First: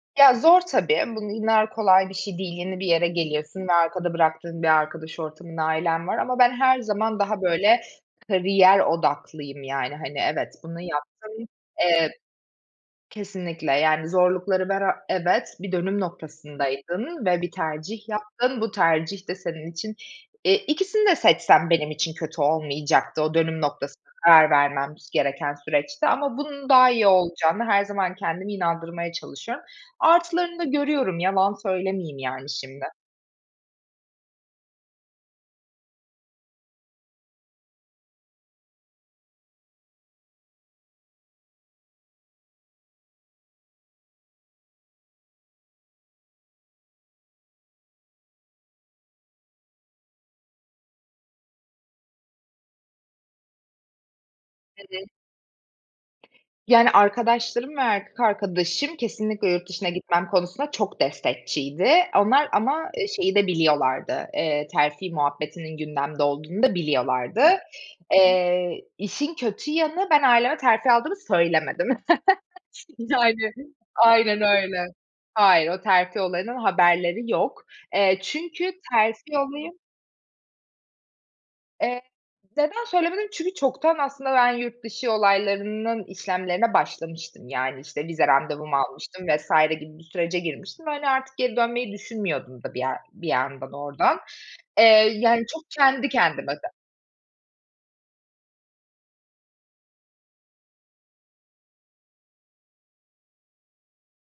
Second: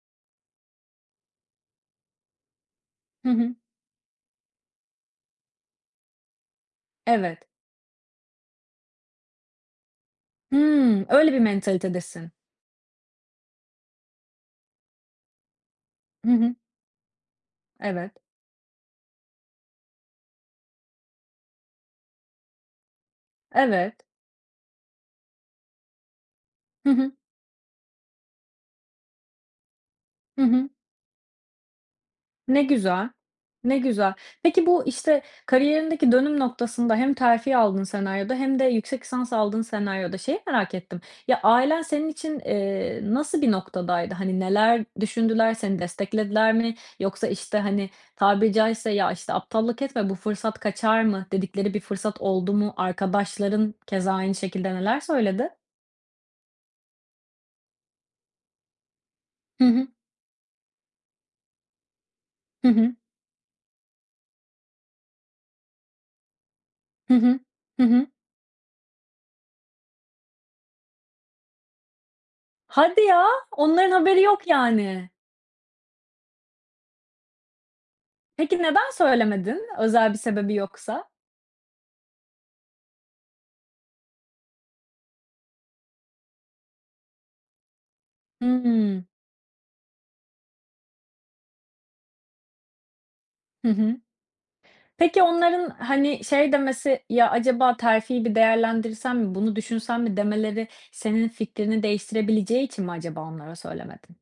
Ya, zor tabii, bu illa kolay bir şey değil, yeni bir yere Hı hı. geliyorsun ve arkada bıraktığın bir arkadaş ortamın, ailen var ama ben her zaman daha Evet. böyle kariyer odaklıyım, yani, hani, evet bunu Hıı. yaptım, Öyle bir eee mentalitedesin. kesinlikle, yani, zorlukları bera evet bir dönüm Hı hı. noktasındaydın ve bir tercih Evet. yaptın. Bu tercih de senin için eee, ikisini de seçsem benim için kötü olmayacaktı o dönüm noktasında, Evet. karar vermem gereken süreçte ama bunun Hı daha iyi hı. olacağına, her zaman kendimi inandırmaya çalışıyorum. Hı Artılarını da hı. görüyorum, yalan söylemeyeyim yani Ne şimdi. güzel. Ne güzel. Peki bu, işte, kariyerindeki dönüm noktasında, hem terfi aldığın senaryoda hem de yüksek lisansa aldığın senaryoda, şeyi merak ettim, ya, ailen senin için, eee, nasıl bir noktadaydı? Hani, neler düşündüler? Seni desteklediler mi? Yoksa işte, hani, tabiri caizse, ya, işte "aptallık etme bu fırsat kaçar mı?" dedikleri bir fırsat oldu mu? Arkadaşların keza aynı şekilde Hı neler hı. söyledi? Yani, arkadaşlarım ve erkek arkadaşım, kesinlikle Hı yurt hı. dışına gitmem konusunda çok destekçiydi onlar Hı ama, hı. eee, şeyi de biliyorlardı, eee, terfi muhabbetinin gündemde olduğunu da Hı hı. biliyorlardı. Hı hı. Eee, işin kötü yanı, ben aileme terfi aldığımı söylemedim. Hadi ya, Yani onların haberi aynen yok öyle. yani. Hayır, o terfi olayından haberleri yok. Eee, Peki çünkü neden terfi söylemedin olayı özel bir sebebi yoksa? Eee, neden söylemedim? Çünkü çoktan aslında ben yurt dışı olaylarının işlemlerine başlamıştım. Yani, işte vize randevumu Hımm. almıştım vs. gibi bir sürece girmiştim ve hani artık geri dönmeyi düşünmüyordum da bir yer bir Hı yandan hı. oradan. Eee, Peki, yani çok onların kendi hani, şey kendime de demesi, "Ya acaba terfi bir değerlendirsen mi, bunu düşünsen mi?" demeleri senin fikrini değiştirebileceği için mi acaba onlara söylemedin?